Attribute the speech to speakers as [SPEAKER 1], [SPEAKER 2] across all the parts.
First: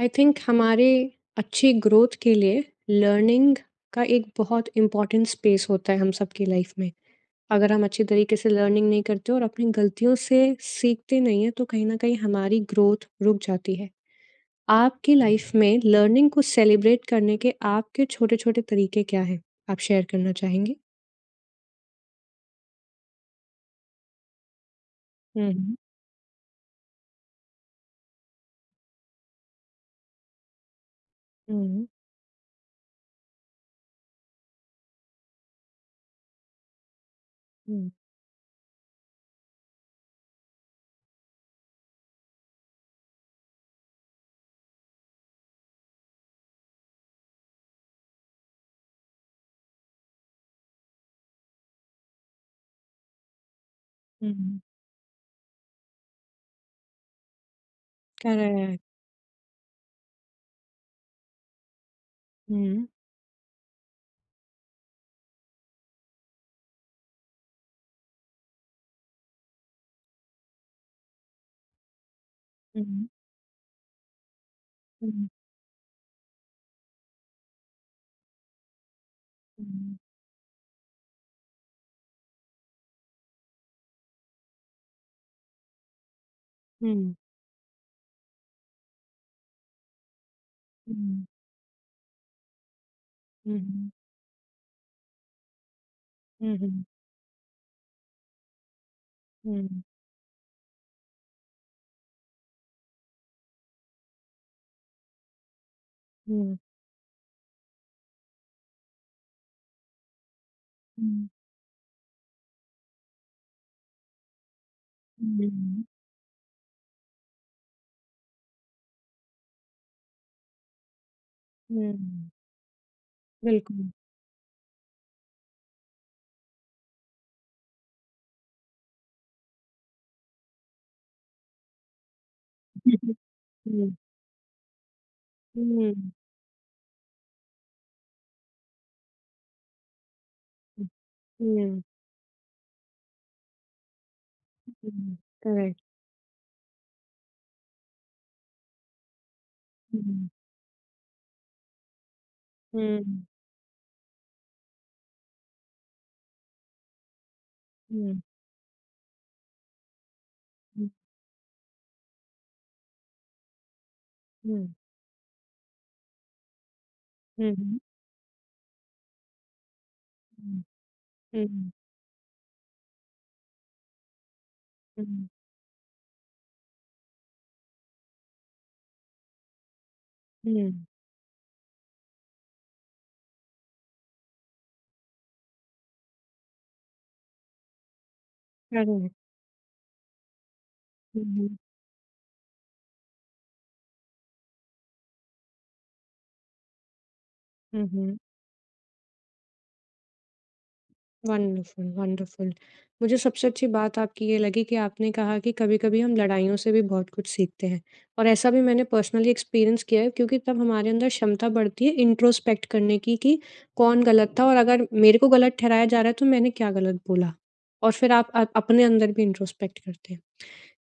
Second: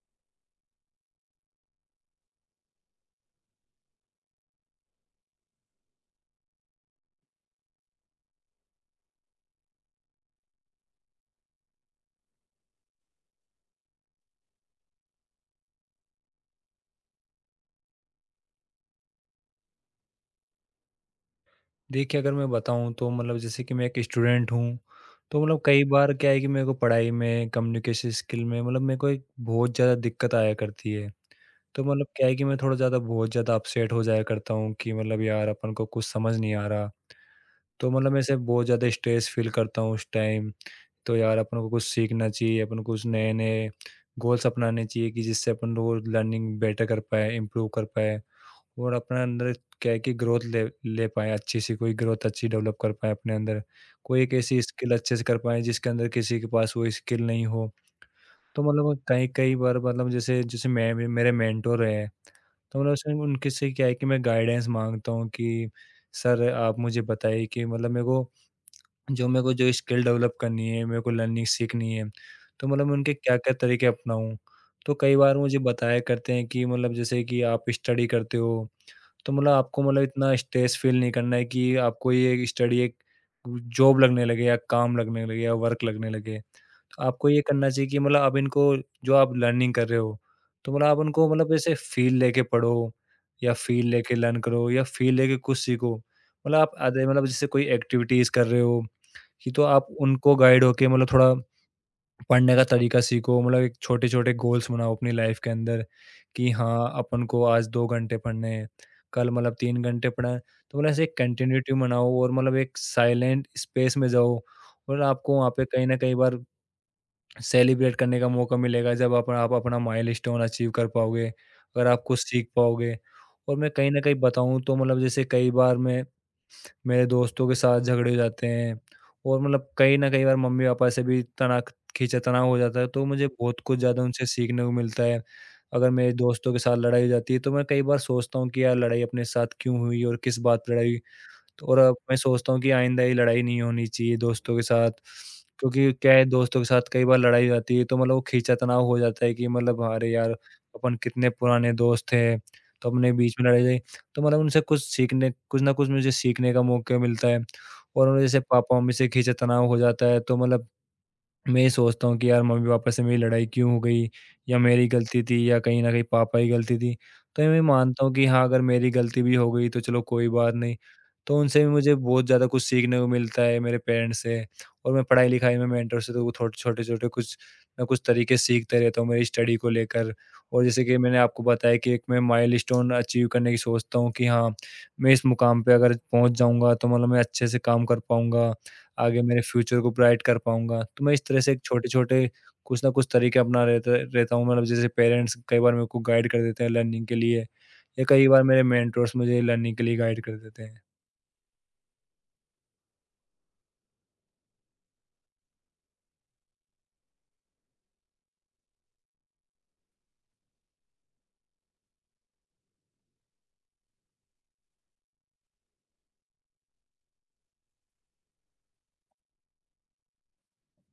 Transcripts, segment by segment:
[SPEAKER 1] I think हमारे अच्छी growth के लिए लर्निंग का एक बहुत इम्पोर्टेंट स्पेस होता है हम सबकी लाइफ में। अगर हम अच्छे तरीके से लर्निंग नहीं करते और अपनी गलतियों से सीखते नहीं हैं, तो कहीं न कहीं हमारी ग्रोथ रुक जाती है। आपकी लाइफ में लर्निंग को सेलिब्रेट करने के आपके छोटे-छोटे तरीके क्या हैं? आप शेयर करना चाहेंगे?
[SPEAKER 2] देखिए, अगर मैं बताऊँ तो मतलब जैसे कि मैं एक स्टूडेंट हूँ, तो मतलब
[SPEAKER 1] हुँ,
[SPEAKER 2] कई बार क्या है कि मेरे को पढ़ाई में, कम्युनिकेशन स्किल में मतलब मेरे को एक बहुत ज़्यादा दिक्कत आया करती है। तो
[SPEAKER 1] हुँ,
[SPEAKER 2] मतलब क्या है कि मैं थोड़ा ज़्यादा बहुत ज़्यादा अपसेट हो जाया करता हूँ कि मतलब यार अपन को कुछ समझ नहीं आ रहा।
[SPEAKER 1] हुँ,
[SPEAKER 2] तो मतलब मैं ऐसे बहुत ज़्यादा स्ट्रेस फ़ील करता हूँ उस टाइम। तो यार अपन को कुछ सीखना चाहिए, अपन को कुछ नए-नए गोल्स अपनाने चाहिए कि जिससे अपन रोज़ लर्निंग बेटर कर पाएँ, इम्प्रूव कर पाएँ। और अपने अंदर क्या है कि ग्रोथ ले ले पाएँ, अच्छी-सी कोई ग्रोथ अच्छी डेवलप कर पाएँ अपने अंदर। कोई
[SPEAKER 1] हुँ,
[SPEAKER 2] एक ऐसी स्किल अच्छे से कर पाएँ जिसके अंदर किसी के पास वो स्किल नहीं हो। तो
[SPEAKER 1] करेक्ट।
[SPEAKER 2] मतलब कई कई बार मतलब जैसे जैसे मैं भी मेरे मेंटर हैं, तो
[SPEAKER 1] हुँ,
[SPEAKER 2] मतलब उसमें उनके से क्या है कि मैं गाइडेंस माँगता हूँ कि सर आप मुझे बताइए कि मतलब मेरे को जो स्किल डेवलप करनी है, मेरे को लर्निंग सीखनी है, तो
[SPEAKER 1] हुँ,
[SPEAKER 2] मतलब मैं
[SPEAKER 1] हुँ,
[SPEAKER 2] उनके क्या-क्या तरीके अपनाऊँ? तो कई
[SPEAKER 1] हुँ,
[SPEAKER 2] बार मुझे बताया करते हैं कि मतलब जैसे कि आप स्टडी करते हो तो मतलब आपको
[SPEAKER 1] हुँ,
[SPEAKER 2] मतलब इतना स्ट्रेस फील नहीं करना है कि आपको ये एक स्टडी एक जॉब लगने लगे या काम लगने लगे या वर्क लगने लगे। तो
[SPEAKER 1] हुँ,
[SPEAKER 2] आपको ये करना चाहिए कि मतलब आप इनको जो आप लर्निंग कर रहे हो, तो मतलब आप उनको मतलब ऐसे फील लेके पढ़ो या फील
[SPEAKER 1] हुँ,
[SPEAKER 2] लेके लर्न करो या फील लेके कुछ सीखो।
[SPEAKER 1] हुँ,
[SPEAKER 2] मतलब आप
[SPEAKER 1] हुँ,
[SPEAKER 2] आधे मतलब जैसे कोई एक्टिविटीज़ कर रहे हो कि तो
[SPEAKER 1] हुँ,
[SPEAKER 2] आप उनको गाइड होके मतलब थोड़ा पढ़ने का तरीका सीखो मतलब एक छोटे-छोटे गोल्स बनाओ अपनी लाइफ के अंदर कि
[SPEAKER 1] हुँ।
[SPEAKER 2] हाँ, अपन को आज 2 घंटे पढ़ने हैं, कल मतलब 3 घंटे पढ़ा है। तो मतलब ऐसे एक
[SPEAKER 1] हुँ।
[SPEAKER 2] कंटिन्यूटी बनाओ और मतलब एक साइलेंट स्पेस में जाओ और आपको वहाँ पे
[SPEAKER 1] हुँ,
[SPEAKER 2] कहीं न कहीं बार सेलिब्रेट करने का मौका मिलेगा जब आप अपना माइलस्टोन अचीव कर पाओगे, अगर
[SPEAKER 1] हुँ,
[SPEAKER 2] आप कुछ सीख पाओगे। और मैं
[SPEAKER 1] बिल्कुल।
[SPEAKER 2] कहीं न कहीं बताऊँ तो मतलब जैसे कई बार मैं मेरे दोस्तों के साथ झगड़े हो जाते हैं और मतलब कहीं न कई बार मम्मी-पापा से भी तना खींचा तनाव हो जाता है, तो मुझे बहुत कुछ
[SPEAKER 1] हुँ,
[SPEAKER 2] ज़्यादा उनसे सीखने को मिलता है। अगर
[SPEAKER 1] हुँ,
[SPEAKER 2] मेरे दोस्तों के साथ लड़ाई हो जाती है, तो मैं कई बार सोचता हूँ कि यार लड़ाई अपने साथ क्यों हुई और किस बात पे
[SPEAKER 1] हुँ,
[SPEAKER 2] लड़ाई हुई? तो और
[SPEAKER 1] हुँ,
[SPEAKER 2] अब मैं सोचता हूँ कि आइंदा ये लड़ाई नहीं होनी चाहिए दोस्तों के साथ,
[SPEAKER 1] हुँ, करेक्ट।
[SPEAKER 2] क्योंकि क्या है दोस्तों के साथ कई बार लड़ाई हो जाती है तो मतलब वो खींचा-तनाव हो जाता है कि मतलब
[SPEAKER 1] हुँ,
[SPEAKER 2] अरे
[SPEAKER 1] हुँ,
[SPEAKER 2] यार! अपन कितने पुराने दोस्त थे, तो
[SPEAKER 1] हुँ,
[SPEAKER 2] अपने बीच में लड़ाई हो गई। तो मतलब उनसे कुछ सीखने कुछ ना कुछ मुझे सीखने का मौका मिलता है
[SPEAKER 1] हुँ,
[SPEAKER 2] और जैसे पापा-मम्मी से खींचा-तनाव हो जाता है तो मतलब
[SPEAKER 1] हुँ,
[SPEAKER 2] मैं ये सोचता हूँ कि यार मम्मी-पापा से मेरी लड़ाई क्यों हो गई? या
[SPEAKER 1] हुँ,
[SPEAKER 2] मेरी गलती थी या कहीं न कहीं पापा की गलती थी। तो
[SPEAKER 1] हुँ,
[SPEAKER 2] मैं मानता हूँ कि हाँ, अगर मेरी गलती भी हो गई तो चलो कोई बात
[SPEAKER 1] हुँ,
[SPEAKER 2] नहीं। तो उनसे भी मुझे बहुत ज़्यादा कुछ सीखने को मिलता है मेरे पेरेंट्स से और मैं
[SPEAKER 1] हुँ,
[SPEAKER 2] पढ़ाई-लिखाई में मेंटर से तो वो थोड़े छोटे-छोटे कुछ ना कुछ तरीके सीखते रहता हूँ मेरी स्टडी को लेकर।
[SPEAKER 1] हुँ,
[SPEAKER 2] और जैसे कि मैंने आपको बताया कि एक मैं माइलस्टोन अचीव करने की सोचता हूँ कि हाँ, मैं इस मुकाम पे अगर पहुँच जाऊँगा तो मतलब मैं अच्छे से काम कर पाऊँगा।
[SPEAKER 1] करेक्ट।
[SPEAKER 2] आगे मेरे फ्यूचर को ब्राइट कर पाऊँगा। तो मैं
[SPEAKER 1] हुँ,
[SPEAKER 2] इस तरह
[SPEAKER 1] हुँ,
[SPEAKER 2] से छोटे-छोटे कुछ ना कुछ तरीके अपना रहता रहता हूँ मतलब जैसे पेरेंट्स कई बार मेरे को गाइड कर देते हैं लर्निंग के लिए
[SPEAKER 1] हुँ,
[SPEAKER 2] या
[SPEAKER 1] हुँ।
[SPEAKER 2] कई बार मेरे मेंटोर्स मुझे लर्निंग के लिए गाइड कर देते हैं।
[SPEAKER 1] Wonderful, wonderful. मुझे सबसे अच्छी बात आपकी ये लगी कि आपने कहा कि कभी-कभी हम लड़ाइयों से भी बहुत कुछ सीखते हैं और ऐसा भी मैंने पर्सनली एक्सपीरियंस किया है क्योंकि तब हमारे अंदर क्षमता बढ़ती है इंट्रोस्पेक्ट करने की कि कौन गलत था और अगर मेरे को गलत ठहराया जा रहा है तो मैंने क्या गलत बोला। और फिर आप अपने अंदर भी इंट्रोस्पेक्ट करते हैं।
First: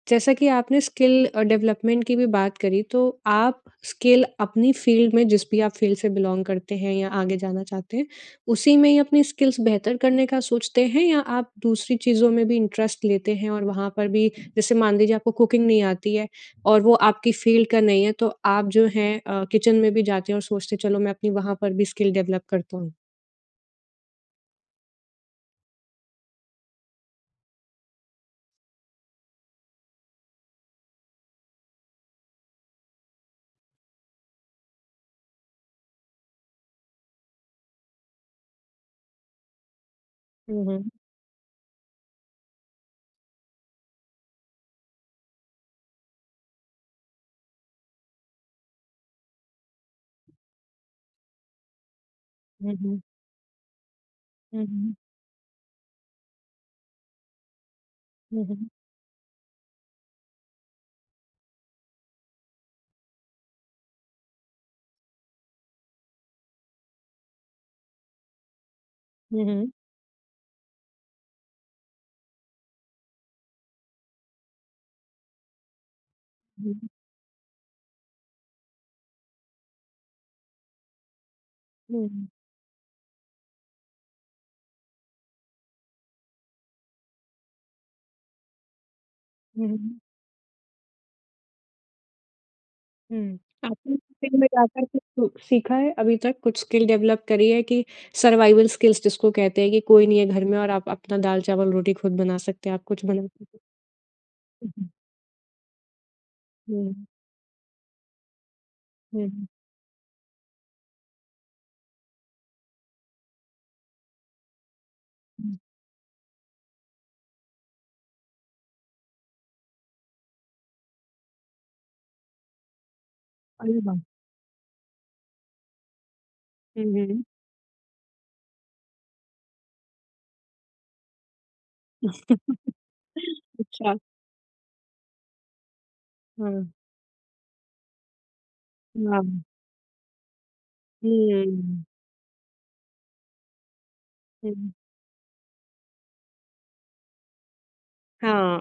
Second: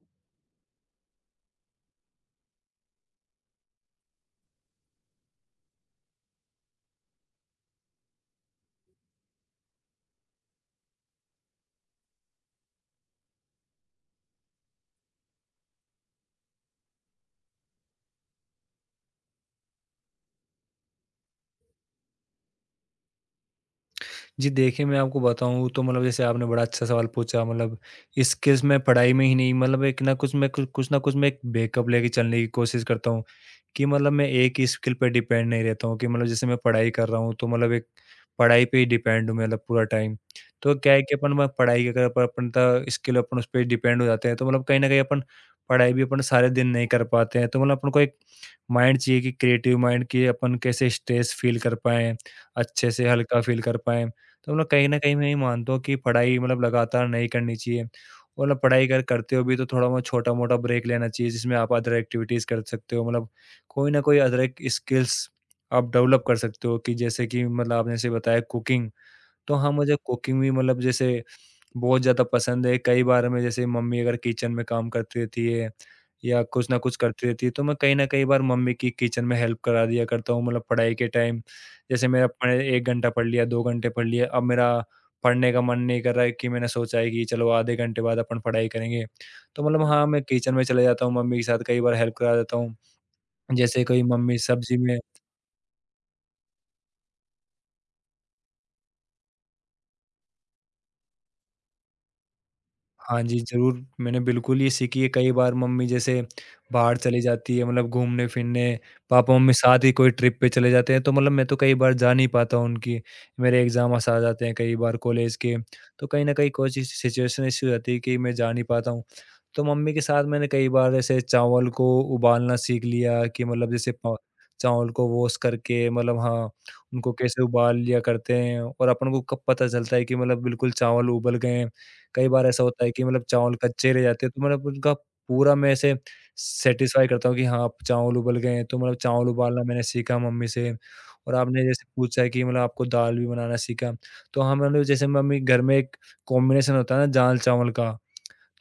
[SPEAKER 1] जैसा कि आपने स्किल डेवलपमेंट की भी बात करी, तो आप स्किल अपनी फ़ील्ड में जिस भी आप फ़ील्ड से बिलॉन्ग करते हैं या आगे जाना चाहते हैं, उसी में ही अपनी स्किल्स बेहतर करने का सोचते हैं या आप दूसरी चीज़ों में भी इंटरेस्ट लेते हैं और वहाँ पर भी जैसे मान लीजिए आपको कुकिंग नहीं आती है और वो आपकी फ़ील्ड का नहीं है, तो आप जो हैं किचन में भी जाते हैं और सोचते हैं चलो मैं अपनी वहाँ पर भी स्किल डेवलप करता हूँ?
[SPEAKER 2] जी, देखिए मैं आपको बताऊँ तो मतलब जैसे आपने बड़ा अच्छा सवाल पूछा मतलब स्किल्स मैं पढ़ाई में ही नहीं मतलब एक ना कुछ मैं कुछ कुछ ना कुछ मैं एक बैकअप लेके चलने की कोशिश करता हूँ, कि मतलब मैं एक ही स्किल पे डिपेंड नहीं रहता हूँ कि मतलब जैसे मैं पढ़ाई कर रहा हूँ तो मतलब एक पढ़ाई पे ही डिपेंड हूँ मतलब पूरा टाइम।
[SPEAKER 1] हुँ,
[SPEAKER 2] तो
[SPEAKER 1] हुँ।
[SPEAKER 2] क्या है कि अपन म पढ़ाई के अगर अपन त स्किल अपन उस पे डिपेंड हो जाते हैं तो मतलब कहीं न कहीं अपन पढ़ाई भी अपन सारे दिन नहीं कर पाते हैं। तो मतलब अपन को एक माइंड चाहिए कि क्रिएटिव माइंड कि अपन कैसे स्ट्रेस फ़ील कर पाएँ,
[SPEAKER 1] हुँ,
[SPEAKER 2] अच्छे
[SPEAKER 1] हुँ।
[SPEAKER 2] से हल्का फ़ील कर पाएँ। तो
[SPEAKER 1] हुँ,
[SPEAKER 2] मतलब कहीं
[SPEAKER 1] हुँ।
[SPEAKER 2] न कहीं मैं ये मानता हूँ कि पढ़ाई मतलब लगातार नहीं करनी चाहिए
[SPEAKER 1] हुँ,
[SPEAKER 2] और मतलब
[SPEAKER 1] हुँ।
[SPEAKER 2] पढ़ाई अगर करते हो भी तो थोड़ा-बहुत छोटा-मोटा ब्रेक लेना चाहिए जिसमें आप अदर एक्टिविटीज़ कर सकते हो मतलब कोई न कोई अदर एक स्किल्स आप डेवलप कर सकते हो कि जैसे कि मतलब आपने जैसे बताया कुकिंग,
[SPEAKER 1] हुँ,
[SPEAKER 2] तो
[SPEAKER 1] हुँ।
[SPEAKER 2] हाँ, मुझे कुकिंग भी मतलब जैसे बहुत ज़्यादा पसंद है। कई बार मैं जैसे मम्मी अगर किचन में काम करती रहती है या कुछ ना
[SPEAKER 1] हुँ,
[SPEAKER 2] कुछ करती रहती है, तो मैं कहीं न कई बार मम्मी की किचन में हेल्प करा दिया करता हूँ। मतलब पढ़ाई के टाइम जैसे
[SPEAKER 1] हुँ।
[SPEAKER 2] मेरा मैंने 1 घंटा पढ़ लिया, 2 घंटे पढ़ लिया, अब मेरा पढ़ने का मन नहीं कर रहा है कि मैंने सोचा है कि चलो आधे घंटे बाद अपन पढ़ाई करेंगे। तो
[SPEAKER 1] हुँ,
[SPEAKER 2] मतलब
[SPEAKER 1] हुँ।
[SPEAKER 2] हाँ, मैं किचन में चले जाता हूँ, मम्मी के साथ कई बार हेल्प करा देता हूँ।
[SPEAKER 1] हुँ।
[SPEAKER 2] जैसे
[SPEAKER 1] आपने
[SPEAKER 2] कोई
[SPEAKER 1] फील्ड
[SPEAKER 2] मम्मी
[SPEAKER 1] में
[SPEAKER 2] सब्ज़ी
[SPEAKER 1] जाकर
[SPEAKER 2] में।
[SPEAKER 1] कुछ सीखा है अभी तक? कुछ स्किल डेवलप करी है कि सर्वाइवल स्किल्स जिसको कहते हैं कि कोई नहीं है घर में और आप अपना दाल-चावल, रोटी खुद बना सकते हैं, आप कुछ बना
[SPEAKER 2] हाँ जी,
[SPEAKER 1] सकते
[SPEAKER 2] ज़रूर। मैंने बिल्कुल ये
[SPEAKER 1] हैं?
[SPEAKER 2] सीखी है कई बार मम्मी जैसे बाहर
[SPEAKER 1] हुँ,
[SPEAKER 2] चली जाती है मतलब घूमने-फिरने,
[SPEAKER 1] हुँ,
[SPEAKER 2] पापा-मम्मी साथ ही कोई ट्रिप पे चले जाते हैं तो मतलब मैं तो कई बार जा नहीं पाता हूँ उनकी। मेरे एग्ज़ाम्स आ जाते हैं कई बार कॉलेज के,
[SPEAKER 1] हुँ।
[SPEAKER 2] तो कहीं न कहीं कोई सिचुएशन ऐसी हो जाती है कि मैं जा नहीं पाता हूँ। तो मम्मी के साथ मैंने कई बार ऐसे चावल को उबालना सीख लिया कि मतलब
[SPEAKER 1] अरे
[SPEAKER 2] जैसे
[SPEAKER 1] वाह!
[SPEAKER 2] प चावल को वॉश करके मतलब हाँ,
[SPEAKER 1] हुँ,
[SPEAKER 2] उनको
[SPEAKER 1] हुँ।
[SPEAKER 2] कैसे उबाल लिया करते हैं और अपन को कब पता चलता है कि मतलब बिल्कुल चावल उबल गए हैं। कई बार ऐसा होता है कि मतलब चावल कच्चे
[SPEAKER 1] अच्छा,
[SPEAKER 2] रह जाते हैं तो मतलब उनका पूरा मैं ऐसे
[SPEAKER 1] हाँ,
[SPEAKER 2] सैटिस्फाई करता हूँ कि हाँ, अब चावल उबल गए हैं, तो मतलब चावल
[SPEAKER 1] वाह!
[SPEAKER 2] उबालना मैंने सीखा मम्मी से और आपने
[SPEAKER 1] हुँ,
[SPEAKER 2] जैसे पूछा कि मतलब आपको दाल भी बनाना सीखा, तो हाँ,
[SPEAKER 1] हुँ।
[SPEAKER 2] मतलब जैसे मम्मी घर में एक कॉम्बिनेशन होता है ना दाल-चावल का,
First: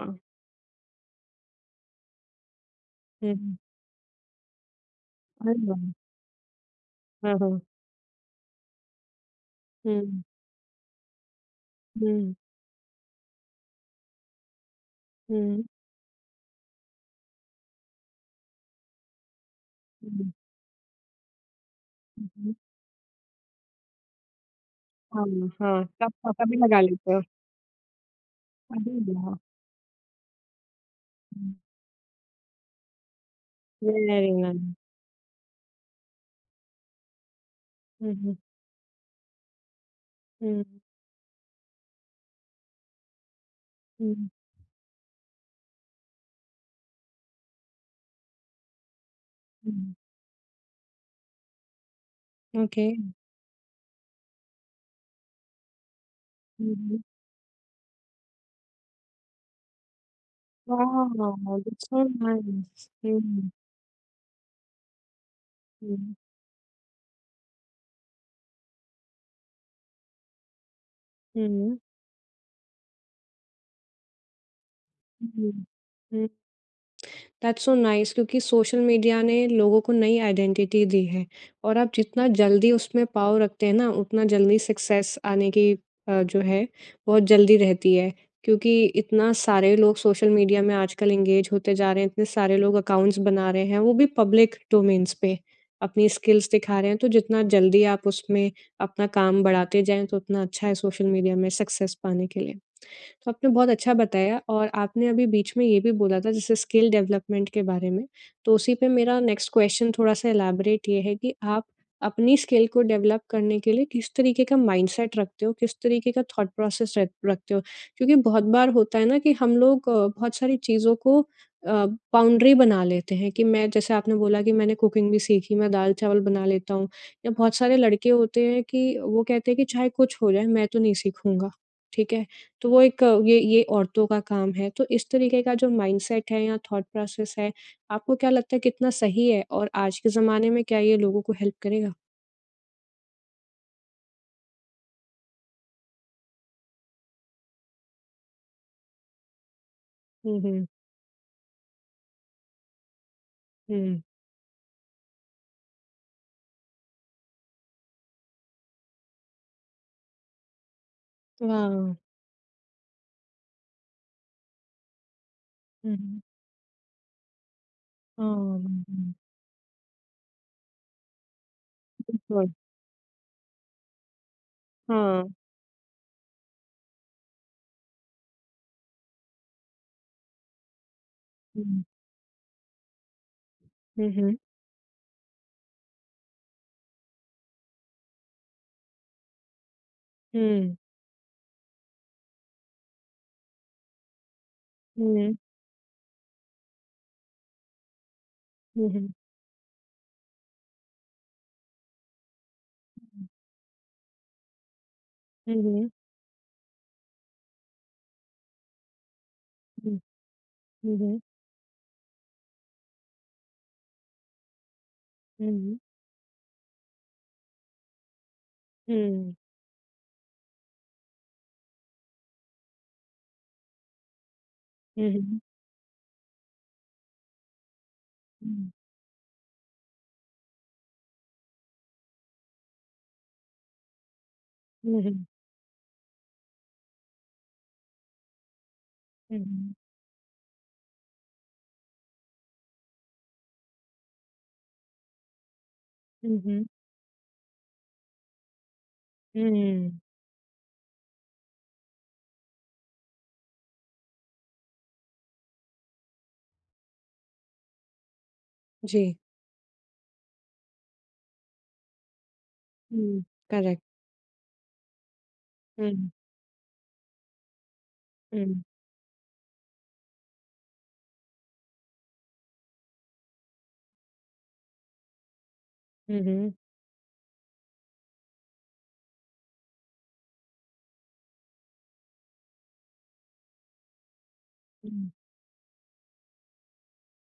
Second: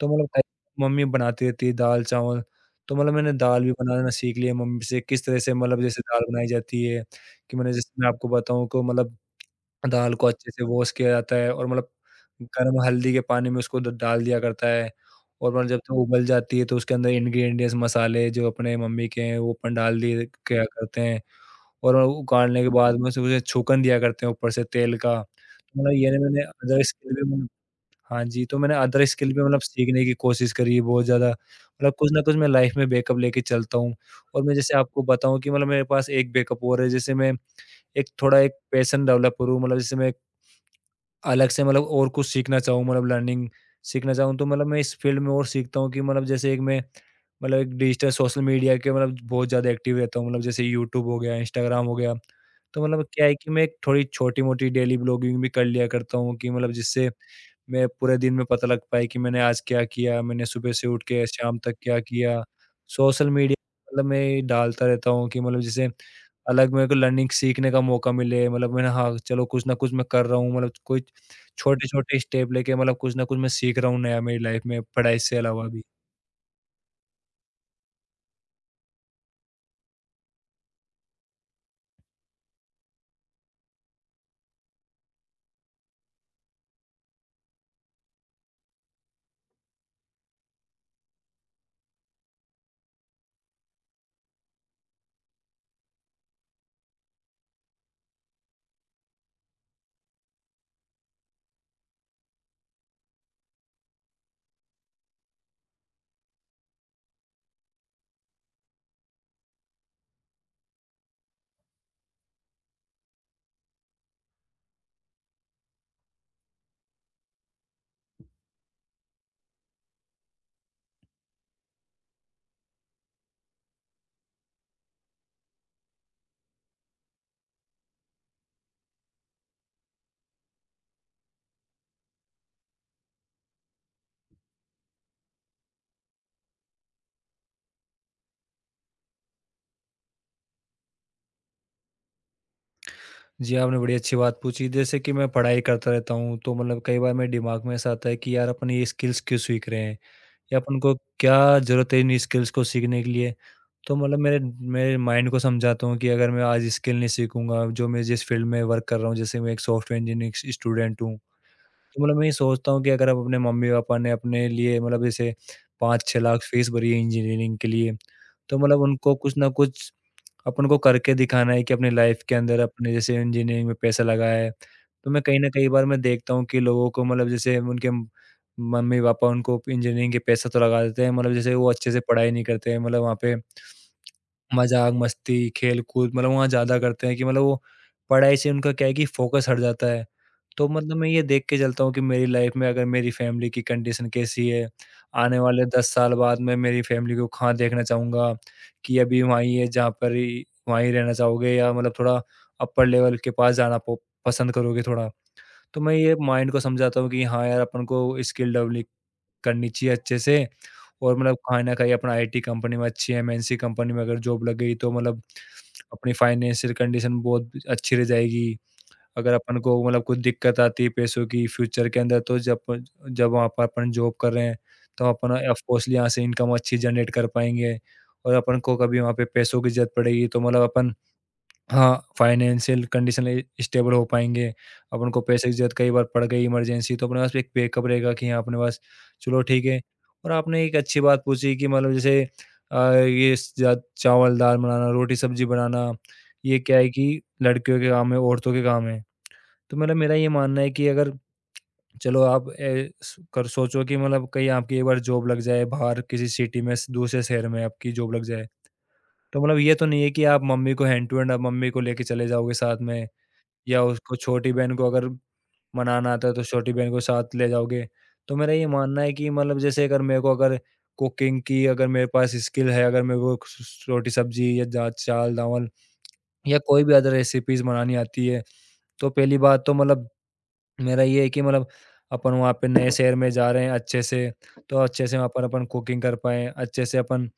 [SPEAKER 2] तो मतलब कई मम्मी बनाती रहती है दाल-चावल, तो मतलब मैंने
[SPEAKER 1] हुँ।
[SPEAKER 2] दाल भी बनाना सीख लिया मम्मी से, किस तरह
[SPEAKER 1] अरे
[SPEAKER 2] से मतलब
[SPEAKER 1] वाह!
[SPEAKER 2] जैसे दाल बनाई जाती है,
[SPEAKER 1] हाँ,
[SPEAKER 2] कि
[SPEAKER 1] हाँ।
[SPEAKER 2] मैंने जैसे मैं आपको बताऊँ को मतलब दाल
[SPEAKER 1] हुँ,
[SPEAKER 2] को अच्छे से वॉश किया जाता है और मतलब
[SPEAKER 1] हुँ,
[SPEAKER 2] गर्म हल्दी के पानी में उसको द डाल दिया करता है और
[SPEAKER 1] हुँ,
[SPEAKER 2] मतलब जब तक उबल जाती है तो उसके अंदर इंग्रीडिएंट्स मसाले जो अपने मम्मी के हैं वो अपन डाल दिए
[SPEAKER 1] हुँ,
[SPEAKER 2] किया करते हैं और वो
[SPEAKER 1] हुँ।
[SPEAKER 2] उगाड़ने के बाद में उसे उसे छौंकन दिया करते हैं ऊपर से तेल का।
[SPEAKER 1] हाँ,
[SPEAKER 2] तो
[SPEAKER 1] हाँ,
[SPEAKER 2] मतलब ये
[SPEAKER 1] तब
[SPEAKER 2] ना मैंने
[SPEAKER 1] पता भी लगा
[SPEAKER 2] अदर
[SPEAKER 1] लेते
[SPEAKER 2] स्किल
[SPEAKER 1] हो।
[SPEAKER 2] भी मैंने हाँ जी, तो मैंने
[SPEAKER 1] अरे
[SPEAKER 2] अदर स्किल
[SPEAKER 1] वाह!
[SPEAKER 2] भी मतलब सीखने की कोशिश करी है बहुत ज़्यादा।
[SPEAKER 1] हुँ,
[SPEAKER 2] मतलब कुछ ना कुछ मैं लाइफ़ में बैकअप लेके चलता हूँ
[SPEAKER 1] वेरी
[SPEAKER 2] और मैं
[SPEAKER 1] नाइस।
[SPEAKER 2] जैसे आपको बताऊँ कि मतलब मेरे पास एक बैकअप और है जैसे मैं एक
[SPEAKER 1] Mhm.
[SPEAKER 2] थोड़ा एक पैशन डेवलप करूँ मतलब जैसे मैं
[SPEAKER 1] Mm.
[SPEAKER 2] अलग से मतलब और कुछ सीखना चाहूँ मतलब लर्निंग सीखना
[SPEAKER 1] Mm,
[SPEAKER 2] चाहूँ तो मतलब मैं इस फील्ड में और सीखता हूँ कि मतलब जैसे एक मैं मतलब एक डिजिटल सोशल मीडिया के मतलब बहुत ज़्यादा
[SPEAKER 1] hmm.
[SPEAKER 2] एक्टिव रहता हूँ मतलब जैसे यूट्यूब हो गया इंस्टाग्राम हो गया तो
[SPEAKER 1] Okay.
[SPEAKER 2] मतलब क्या है कि मैं एक थोड़ी छोटी मोटी डेली ब्लॉगिंग भी कर लिया करता हूँ कि मतलब
[SPEAKER 1] Mhm.
[SPEAKER 2] जिससे मैं पूरे दिन में पता लग पाए कि मैंने आज क्या किया मैंने सुबह से उठ के
[SPEAKER 1] Wow,
[SPEAKER 2] शाम तक
[SPEAKER 1] that's
[SPEAKER 2] क्या
[SPEAKER 1] so
[SPEAKER 2] किया
[SPEAKER 1] nice.
[SPEAKER 2] सोशल
[SPEAKER 1] Mm,
[SPEAKER 2] मीडिया मतलब मैं डालता रहता हूँ कि मतलब जैसे
[SPEAKER 1] mm,
[SPEAKER 2] अलग मेरे को लर्निंग सीखने का मौका मिले मतलब मैंने हाँ चलो कुछ ना कुछ मैं कर रहा हूँ मतलब कोई
[SPEAKER 1] hmm.
[SPEAKER 2] छोटे-छोटे स्टेप लेके मतलब कुछ ना कुछ मैं सीख रहा हूँ नया मेरी लाइफ में पढ़ाई से
[SPEAKER 1] Mm,
[SPEAKER 2] अलावा भी।
[SPEAKER 1] mm. दैट्स सो नाइस क्योंकि सोशल मीडिया ने लोगों को नई आइडेंटिटी दी है और आप जितना जल्दी उसमें पाँव रखते हैं ना, उतना जल्दी सक्सेस आने की जो है बहुत जल्दी रहती है। क्योंकि इतना सारे लोग सोशल मीडिया में आजकल एंगेज होते जा रहे हैं, इतने सारे लोग अकाउंट्स बना रहे हैं, वो भी पब्लिक डोमेन्स पे अपनी स्किल्स दिखा रहे हैं, तो जितना जल्दी आप उसमें अपना काम बढ़ाते जाएँ, तो उतना अच्छा है सोशल मीडिया में सक्सेस पाने के लिए। तो आपने बहुत अच्छा बताया और आपने अभी बीच में ये भी बोला था जैसे स्किल डेवलपमेंट के बारे में, तो उसी पे मेरा नेक्स्ट क्वेश्चन थोड़ा-सा एलाबोरेट ये है कि आप अपनी स्किल को डेवलप करने के लिए किस तरीके का माइंडसेट रखते हो? किस तरीके का थॉट प्रोसेस रख रखते हो? क्योंकि बहुत बार होता है ना कि हम लोग बहुत सारी चीज़ों को बाउंड्री बना लेते हैं कि मैं जैसे आपने बोला कि मैंने कुकिंग भी सीखी, मैं दाल-चावल बना लेता हूँ या बहुत सारे लड़के होते हैं कि वो कहते हैं कि चाहे कुछ हो जाए मैं तो नहीं सीखूँगा, ठीक है? तो वो एक ये औरतों का काम है। तो इस तरीके का जो माइंडसेट है या थॉट प्रोसेस है, आपको क्या लगता है कितना सही है? और आज के ज़माने में क्या ये लोगों को हेल्प करेगा?
[SPEAKER 2] जी, हाँ, आपने बड़ी अच्छी बात पूछी जैसे कि मैं पढ़ाई करता रहता हूँ तो मतलब कई बार मेरे दिमाग में ऐसा आता है कि यार अपन ये स्किल्स क्यों सीख रहे हैं?
[SPEAKER 1] हुँ,
[SPEAKER 2] या
[SPEAKER 1] हुँ,
[SPEAKER 2] अपन को क्या ज़रूरत है इन स्किल्स को सीखने के लिए? तो
[SPEAKER 1] हुँ।
[SPEAKER 2] मतलब मेरे मेरे माइंड को समझाता हूँ कि अगर मैं आज स्किल नहीं सीखूँगा जो मैं जिस फील्ड में वर्क कर रहा हूँ, जैसे मैं एक सॉफ्टवेयर इंजीनियरिंग स्टूडेंट हूँ।
[SPEAKER 1] वाह!
[SPEAKER 2] तो मतलब मैं ये सोचता हूँ कि अगर अब अपने मम्मी-पापा ने अपने लिए मतलब जैसे
[SPEAKER 1] हुँ,
[SPEAKER 2] 5-6
[SPEAKER 1] हुँ।
[SPEAKER 2] लाख फीस भरी है इंजीनियरिंग के लिए,
[SPEAKER 1] हाँ,
[SPEAKER 2] तो मतलब
[SPEAKER 1] हुँ, हुँ।
[SPEAKER 2] उनको कुछ ना कुछ अपन को करके दिखाना है कि अपनी लाइफ के अंदर अपने जैसे इंजीनियरिंग में पैसा लगाया है। तो मैं
[SPEAKER 1] हाँ।
[SPEAKER 2] कहीं न कहीं बार मैं देखता हूँ कि लोगों को मतलब जैसे उनके मम्मी-पापा उनको इंजीनियरिंग के पैसा तो लगा देते हैं, मतलब जैसे वो
[SPEAKER 1] हुँ,
[SPEAKER 2] अच्छे से पढ़ाई नहीं करते हैं, मतलब वहाँ पे
[SPEAKER 1] हुँ, हुँ,
[SPEAKER 2] मज़ाक, मस्ती, खेल-कूद मतलब वहाँ ज़्यादा करते हैं कि मतलब वो पढ़ाई से उनका क्या है कि फ़ोकस हट जाता है। तो
[SPEAKER 1] हुँ,
[SPEAKER 2] मतलब मैं ये देख के चलता हूँ कि मेरी लाइफ़ में अगर मेरी फ़ैमिली की कंडीशन कैसी है,
[SPEAKER 1] हुँ,
[SPEAKER 2] आने वाले 10 साल बाद मैं मेरी फ़ैमिली को कहाँ देखना चाहूँगा,
[SPEAKER 1] हुँ,
[SPEAKER 2] कि
[SPEAKER 1] हुँ।
[SPEAKER 2] अभी वहीं है जहाँ पर ही वहीं रहना चाहोगे या मतलब थोड़ा अपर लेवल के पास जाना पो पसंद करोगे थोड़ा।
[SPEAKER 1] हुँ,
[SPEAKER 2] तो
[SPEAKER 1] हुँ,
[SPEAKER 2] मैं ये माइंड को समझाता हूँ कि हाँ यार, अपन को स्किल डेवली करनी चाहिए
[SPEAKER 1] हुँ,
[SPEAKER 2] अच्छे से,
[SPEAKER 1] हुँ,
[SPEAKER 2] और
[SPEAKER 1] हुँ,
[SPEAKER 2] मतलब कहीं न कहीं अपना आईटी कंपनी में, अच्छी एमएनसी कंपनी में अगर जॉब लग गई, तो मतलब
[SPEAKER 1] हुँ,
[SPEAKER 2] अपनी फाइनेंशियल कंडीशन बहुत अच्छी रह जाएगी।
[SPEAKER 1] हुँ, हुँ,
[SPEAKER 2] अगर
[SPEAKER 1] हुँ,
[SPEAKER 2] अपन को मतलब कुछ दिक्कत आती है पैसों की फ्यूचर के अंदर, तो जब वहाँ पर अपन जॉब कर रहे हैं,
[SPEAKER 1] हुँ,
[SPEAKER 2] तो
[SPEAKER 1] हुँ,
[SPEAKER 2] अपन
[SPEAKER 1] हुँ,
[SPEAKER 2] ऑफ कोर्स यहाँ से इनकम अच्छी जनरेट कर पाएँगे, और अपन को कभी वहाँ पे पैसों की ज़रूरत पड़ेगी तो मतलब अपन, हाँ, फाइनेंशियल कंडीशन ए स्टेबल हो पाएँगे। अब उनको पैसे की ज़रूरत कई बार पड़ गई इमरजेंसी, तो अपने पास एक बैकअप रहेगा कि हाँ, अपने पास
[SPEAKER 1] हुँ,
[SPEAKER 2] चलो ठीक है। और आपने एक अच्छी बात पूछी कि मतलब जैसे ये स जा चावल दाल बनाना, रोटी सब्ज़ी बनाना, ये
[SPEAKER 1] हुँ,
[SPEAKER 2] क्या है कि लड़कियों के काम है, औरतों के काम है।
[SPEAKER 1] हुँ,
[SPEAKER 2] तो
[SPEAKER 1] हुँ,
[SPEAKER 2] मतलब मेरा ये मानना है कि अगर, चलो आप ए, स कर सोचो कि मतलब कहीं आपकी एक बार जॉब लग जाए बाहर, किसी सिटी में, स दूसरे शहर में आपकी जॉब लग जाए।
[SPEAKER 1] जी।
[SPEAKER 2] तो मतलब ये तो नहीं है कि आप मम्मी को हैंड टू हैंड, आप मम्मी को लेके चले जाओगे साथ में।
[SPEAKER 1] हुँ, करेक्ट।
[SPEAKER 2] या उसको, छोटी बहन को अगर
[SPEAKER 1] हुँ,
[SPEAKER 2] मनाना आता है तो छोटी बहन को साथ ले जाओगे। तो
[SPEAKER 1] हुँ,
[SPEAKER 2] मेरा ये मानना है कि मतलब जैसे, अगर मेरे को, अगर कुकिंग की अगर मेरे पास स्किल है, अगर मेरे को स रोटी सब्ज़ी या दा चाल-दावल
[SPEAKER 1] हुँ, हुँ,
[SPEAKER 2] या कोई भी अदर रेसिपीज़ बनानी आती है, तो पहली बात तो मतलब, मेरा ये है कि मतलब अपन वहाँ पे नए शहर में जा रहे हैं अच्छे से, तो अच्छे
[SPEAKER 1] हुँ।
[SPEAKER 2] से वहाँ पर अपन कुकिंग कर पाएँ, अच्छे से अपन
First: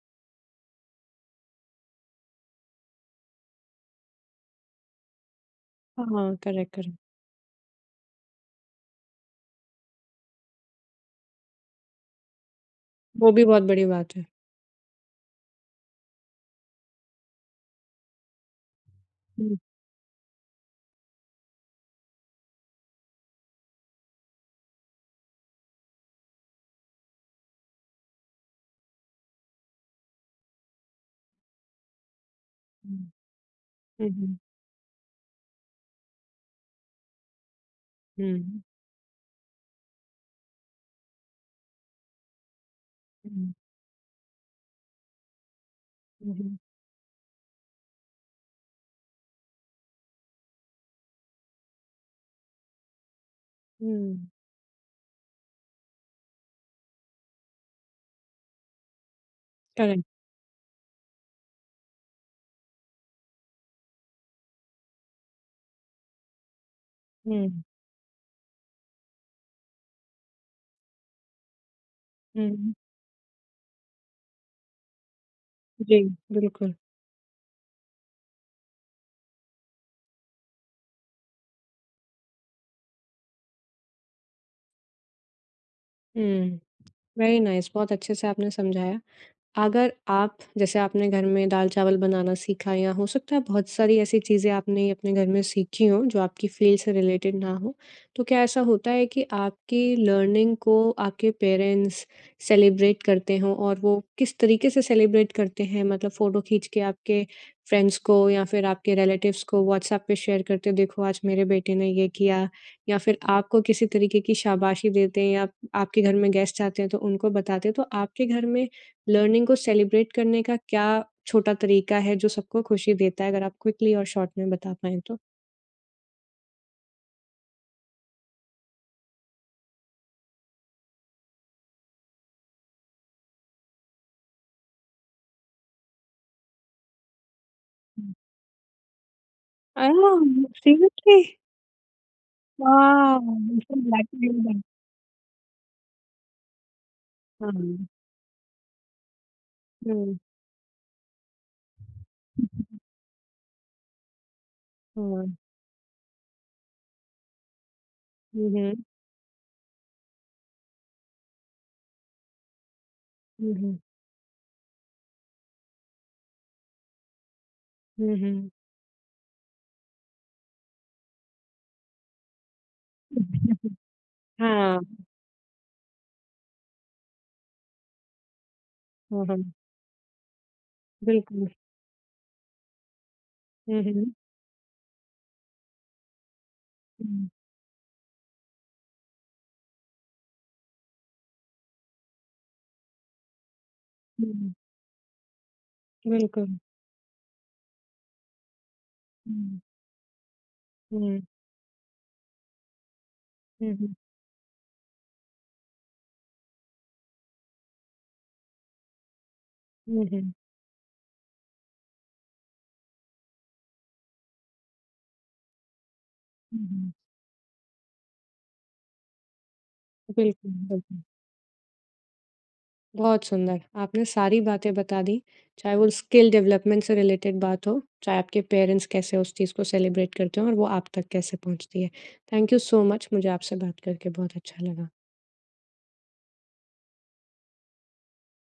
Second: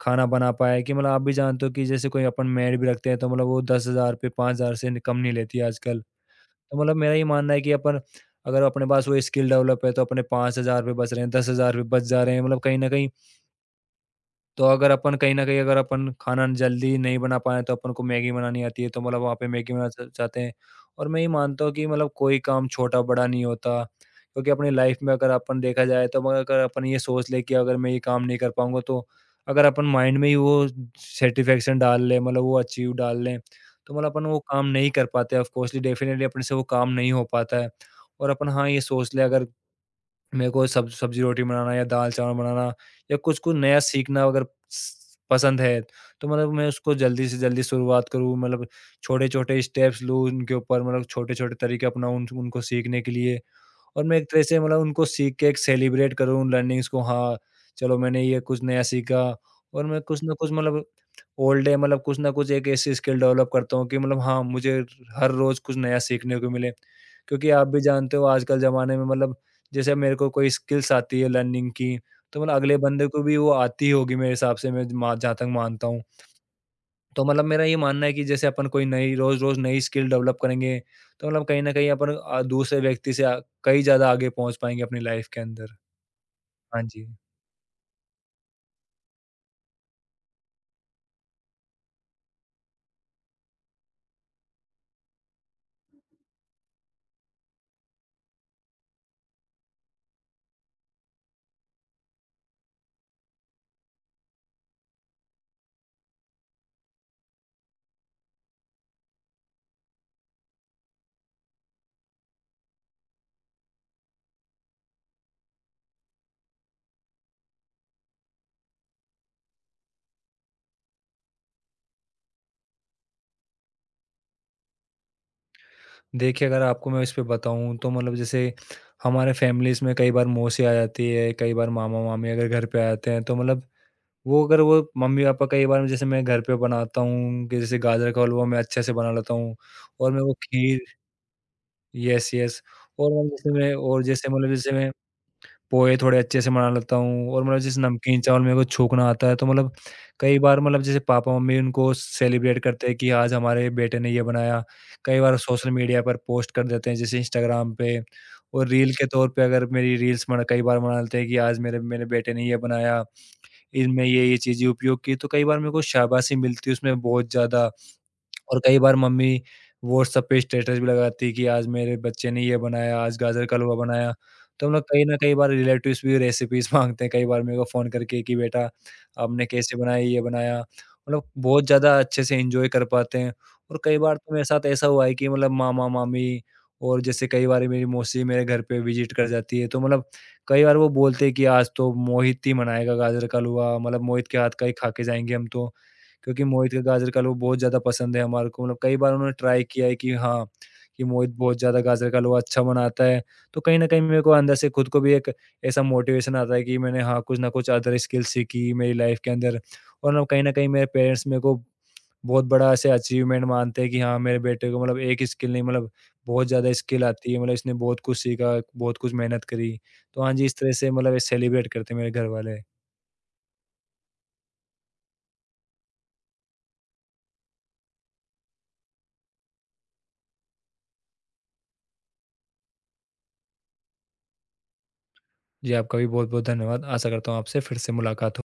[SPEAKER 2] खाना बना पाएँ, कि मतलब आप भी जानते हो कि जैसे कोई अपन मेड भी रखते हैं तो मतलब वो ₹10,000 5,000 से कम नहीं लेती है आजकल।
[SPEAKER 1] हाँ, करेक्ट,
[SPEAKER 2] तो मतलब
[SPEAKER 1] करेक्ट।
[SPEAKER 2] मेरा ये मानना है कि अपन, अगर अपने पास वो स्किल डेवलप है तो अपने ₹5,000 बच रहे हैं, ₹10,000 बच जा रहे हैं। मतलब कहीं न कहीं,
[SPEAKER 1] वो भी बहुत बड़ी बात है।
[SPEAKER 2] तो अगर अपन कहीं न कहीं, अगर अपन खाना जल्दी नहीं बना पाएँ तो अपन को मैगी बनानी आती है तो मतलब वहाँ पे
[SPEAKER 1] हुँ,
[SPEAKER 2] मैगी बनाना च चाहते हैं। और मैं ये मानता हूँ कि मतलब कोई काम छोटा-बड़ा नहीं होता, क्योंकि अपनी लाइफ में अगर अपन देखा जाए, तो अगर अगर अपन ये सोच लें कि अगर मैं ये काम नहीं कर पाऊँगा, तो अगर अपन माइंड में ही वो सैटिस्फैक्शन डाल लें, मतलब वो अचीव
[SPEAKER 1] हुँ।
[SPEAKER 2] डाल लें, तो
[SPEAKER 1] हुँ,
[SPEAKER 2] मतलब अपन
[SPEAKER 1] हुँ,
[SPEAKER 2] वो काम नहीं कर पाते, ऑफ़ कोर्सली डेफ़िनिटली अपने से वो काम नहीं हो पाता है। और अपन
[SPEAKER 1] हुँ,
[SPEAKER 2] हाँ, ये सोच लें, अगर मेरे को सब सब्जी रोटी बनाना, या दाल चावल बनाना या कुछ-कुछ नया सीखना अगर स पसंद है, तो
[SPEAKER 1] हुँ,
[SPEAKER 2] मतलब
[SPEAKER 1] हुँ,
[SPEAKER 2] मैं उसको जल्दी से जल्दी शुरुआत करूँ, मतलब छोटे-छोटे स्टेप्स लूँ उनके ऊपर, मतलब छोटे-छोटे तरीके अपनाऊँ उन उनको सीखने के लिए। और मैं
[SPEAKER 1] हुँ,
[SPEAKER 2] एक तरह से मतलब उनको सीख के एक सेलिब्रेट करूँ उन लर्निंग्स को। हाँ, चलो मैंने ये कुछ नया सीखा, और मैं
[SPEAKER 1] करेक्ट।
[SPEAKER 2] कुछ ना कुछ मतलब ऑल डे, मतलब कुछ ना कुछ एक ऐसी स्किल डेवलप करता हूँ कि मतलब हाँ, मुझे हर रोज़ कुछ नया सीखने को मिले। क्योंकि
[SPEAKER 1] हुँ,
[SPEAKER 2] आप भी जानते हो आजकल ज़माने में, मतलब जैसे मेरे को कोई स्किल्स आती है लर्निंग की, तो मतलब
[SPEAKER 1] हुँ,
[SPEAKER 2] अगले बंदे को भी वो आती होगी, मेरे हिसाब से मैं ज मा जहाँ तक मानता
[SPEAKER 1] जी,
[SPEAKER 2] हूँ।
[SPEAKER 1] बिल्कुल।
[SPEAKER 2] तो मतलब मेरा ये मानना है कि जैसे अपन कोई नई, रोज़-रोज़ नई स्किल डेवलप करेंगे, तो मतलब कहीं न कहीं अपन दूसरे व्यक्ति से कहीं ज़्यादा आगे पहुँच पाएँगे अपनी लाइफ़ के अंदर।
[SPEAKER 1] हुँ,
[SPEAKER 2] हाँ जी।
[SPEAKER 1] वेरी नाइस बहुत अच्छे से आपने समझाया। अगर आप जैसे आपने घर में दाल-चावल बनाना सीखा या हो सकता है बहुत सारी ऐसी चीज़ें आपने अपने घर में सीखी हों जो आपकी फ़ील्ड से रिलेटेड ना हो, तो क्या ऐसा होता है कि आपकी लर्निंग को आपके पेरेंट्स सेलिब्रेट करते हों और वो किस तरीके से सेलिब्रेट करते हैं? मतलब फ़ोटो खींच के आपके फ्रेंड्स को या फिर आपके रिलेटिव्स को व्हाट्सएप पे शेयर करते, देखो आज मेरे बेटे ने ये किया या फिर आपको किसी तरीके की शाबाशी देते हैं या आपके घर में गेस्ट आते हैं तो उनको बताते हैं, तो आपके घर में लर्निंग को सेलिब्रेट करने का क्या छोटा तरीका है जो सबको खुशी देता है? अगर आप क्विकली और शॉर्ट में बता पाएँ तो?
[SPEAKER 2] देखिए, अगर आपको मैं इस पे बताऊँ, तो मतलब जैसे हमारे फैमिलीज़ में कई बार मौसी आ जाती है, कई बार मामा-मामी अगर घर पे आ जाते हैं, तो मतलब वो, अगर वो मम्मी-पापा, कई बार जैसे मैं घर पे बनाता हूँ, कि जैसे गाजर
[SPEAKER 1] हुँ।
[SPEAKER 2] का हलवा मैं अच्छे से बना लेता हूँ,
[SPEAKER 1] ओह!
[SPEAKER 2] और मैं वो खीर,
[SPEAKER 1] सीरियसली?
[SPEAKER 2] यस, यस, और
[SPEAKER 1] वाओ!
[SPEAKER 2] मतलब जैसे
[SPEAKER 1] I'm
[SPEAKER 2] मैं,
[SPEAKER 1] so
[SPEAKER 2] और
[SPEAKER 1] glad to
[SPEAKER 2] जैसे
[SPEAKER 1] hear
[SPEAKER 2] मतलब
[SPEAKER 1] that.
[SPEAKER 2] जैसे मैं पोहे थोड़े अच्छे से बना लेता हूँ, और मतलब जैसे
[SPEAKER 1] हाँ।
[SPEAKER 2] नमकीन चावल मेरे को छोंकना आता है, तो मतलब
[SPEAKER 1] हुँ,
[SPEAKER 2] कई बार मतलब जैसे पापा-मम्मी उनको सेलिब्रेट करते हैं, कि आज हमारे बेटे ने ये बनाया। कई
[SPEAKER 1] हाँ।
[SPEAKER 2] बार सोशल मीडिया पर पोस्ट कर देते हैं, जैसे इंस्टाग्राम पे,
[SPEAKER 1] हुँ,
[SPEAKER 2] और
[SPEAKER 1] हुँ।
[SPEAKER 2] रील के तौर पे अगर मेरी रील्स बना कई बार बना लेते हैं कि आज मेरे मेरे बेटे ने ये बनाया,
[SPEAKER 1] हुँ, हुँ।
[SPEAKER 2] इसमें ये-ये चीज़ें उपयोग की, तो कई बार मेरे को शाबाशी मिलती है उसमें बहुत ज़्यादा।
[SPEAKER 1] हुँ, हुँ।
[SPEAKER 2] और कई बार मम्मी व्हाट्सएप पे स्टेटस भी लगाती है कि आज मेरे बच्चे ने ये बनाया, आज गाजर का हलवा बनाया। तो हम लोग
[SPEAKER 1] हाँ,
[SPEAKER 2] कहीं न, कई बार रिलेटिव्स भी रेसिपीज़ माँगते हैं, कई बार मेरे को फ़ोन करके कि बेटा
[SPEAKER 1] हाँ, हाँ।
[SPEAKER 2] आपने कैसे बनाया, ये बनाया। मतलब
[SPEAKER 1] बिल्कुल।
[SPEAKER 2] बहुत ज़्यादा अच्छे से एन्जॉय कर पाते हैं। और
[SPEAKER 1] हुँ,
[SPEAKER 2] कई
[SPEAKER 1] हुँ।
[SPEAKER 2] बार तो मेरे साथ ऐसा हुआ है कि मतलब मामा-मामी, और जैसे
[SPEAKER 1] हुँ।
[SPEAKER 2] कई बार मेरी मौसी मेरे घर पे विज़िट कर जाती है, तो मतलब कई बार वो बोलते हैं कि आज तो मोहित ही बनाएगा गाजर का हलवा, मतलब मोहित के हाथ
[SPEAKER 1] हुँ,
[SPEAKER 2] का ही खा के जाएँगे हम तो। क्योंकि
[SPEAKER 1] बिल्कुल।
[SPEAKER 2] मोहित का गाजर का हलवा बहुत ज़्यादा पसंद है हमारे को, मतलब कई बार उन्होंने
[SPEAKER 1] हुँ।
[SPEAKER 2] ट्राई किया है कि हाँ, कि
[SPEAKER 1] हुँ,
[SPEAKER 2] मोहित बहुत ज़्यादा गाजर का हलवा अच्छा बनाता है। तो
[SPEAKER 1] हुँ,
[SPEAKER 2] कहीं न
[SPEAKER 1] हुँ।
[SPEAKER 2] कहीं मेरे को अंदर से खुद को भी एक ऐसा मोटिवेशन आता है कि मैंने, हाँ, कुछ न कुछ अदर स्किल सीखी मेरी लाइफ़ के अंदर,
[SPEAKER 1] हुँ,
[SPEAKER 2] और ना
[SPEAKER 1] हुँ।
[SPEAKER 2] कहीं न कहीं मेरे पेरेंट्स मेरे को बहुत बड़ा ऐसे अचीवमेंट मानते हैं कि हाँ, मेरे बेटे को मतलब एक स्किल नहीं, मतलब बहुत
[SPEAKER 1] हुँ,
[SPEAKER 2] ज़्यादा
[SPEAKER 1] हुँ।
[SPEAKER 2] स्किल आती है, मतलब इसने बहुत कुछ सीखा, बहुत कुछ मेहनत करी। तो हाँ जी,
[SPEAKER 1] बिल्कुल,
[SPEAKER 2] इस तरह से
[SPEAKER 1] बिल्कुल।
[SPEAKER 2] मतलब ये सेलिब्रेट करते हैं मेरे घरवाले।
[SPEAKER 1] बहुत सुंदर। आपने सारी बातें बता दी, चाहे वो स्किल डेवलपमेंट से रिलेटेड बात हो, चाहे आपके पेरेंट्स कैसे उस चीज़ को सेलिब्रेट करते हैं और वो आप तक कैसे पहुँचती है। थैंक यू सो मच मुझे आपसे बात करके बहुत अच्छा लगा।
[SPEAKER 2] जी, आपका भी बहुत-बहुत धन्यवाद। आशा करता हूँ आपसे फिर से मुलाकात हो।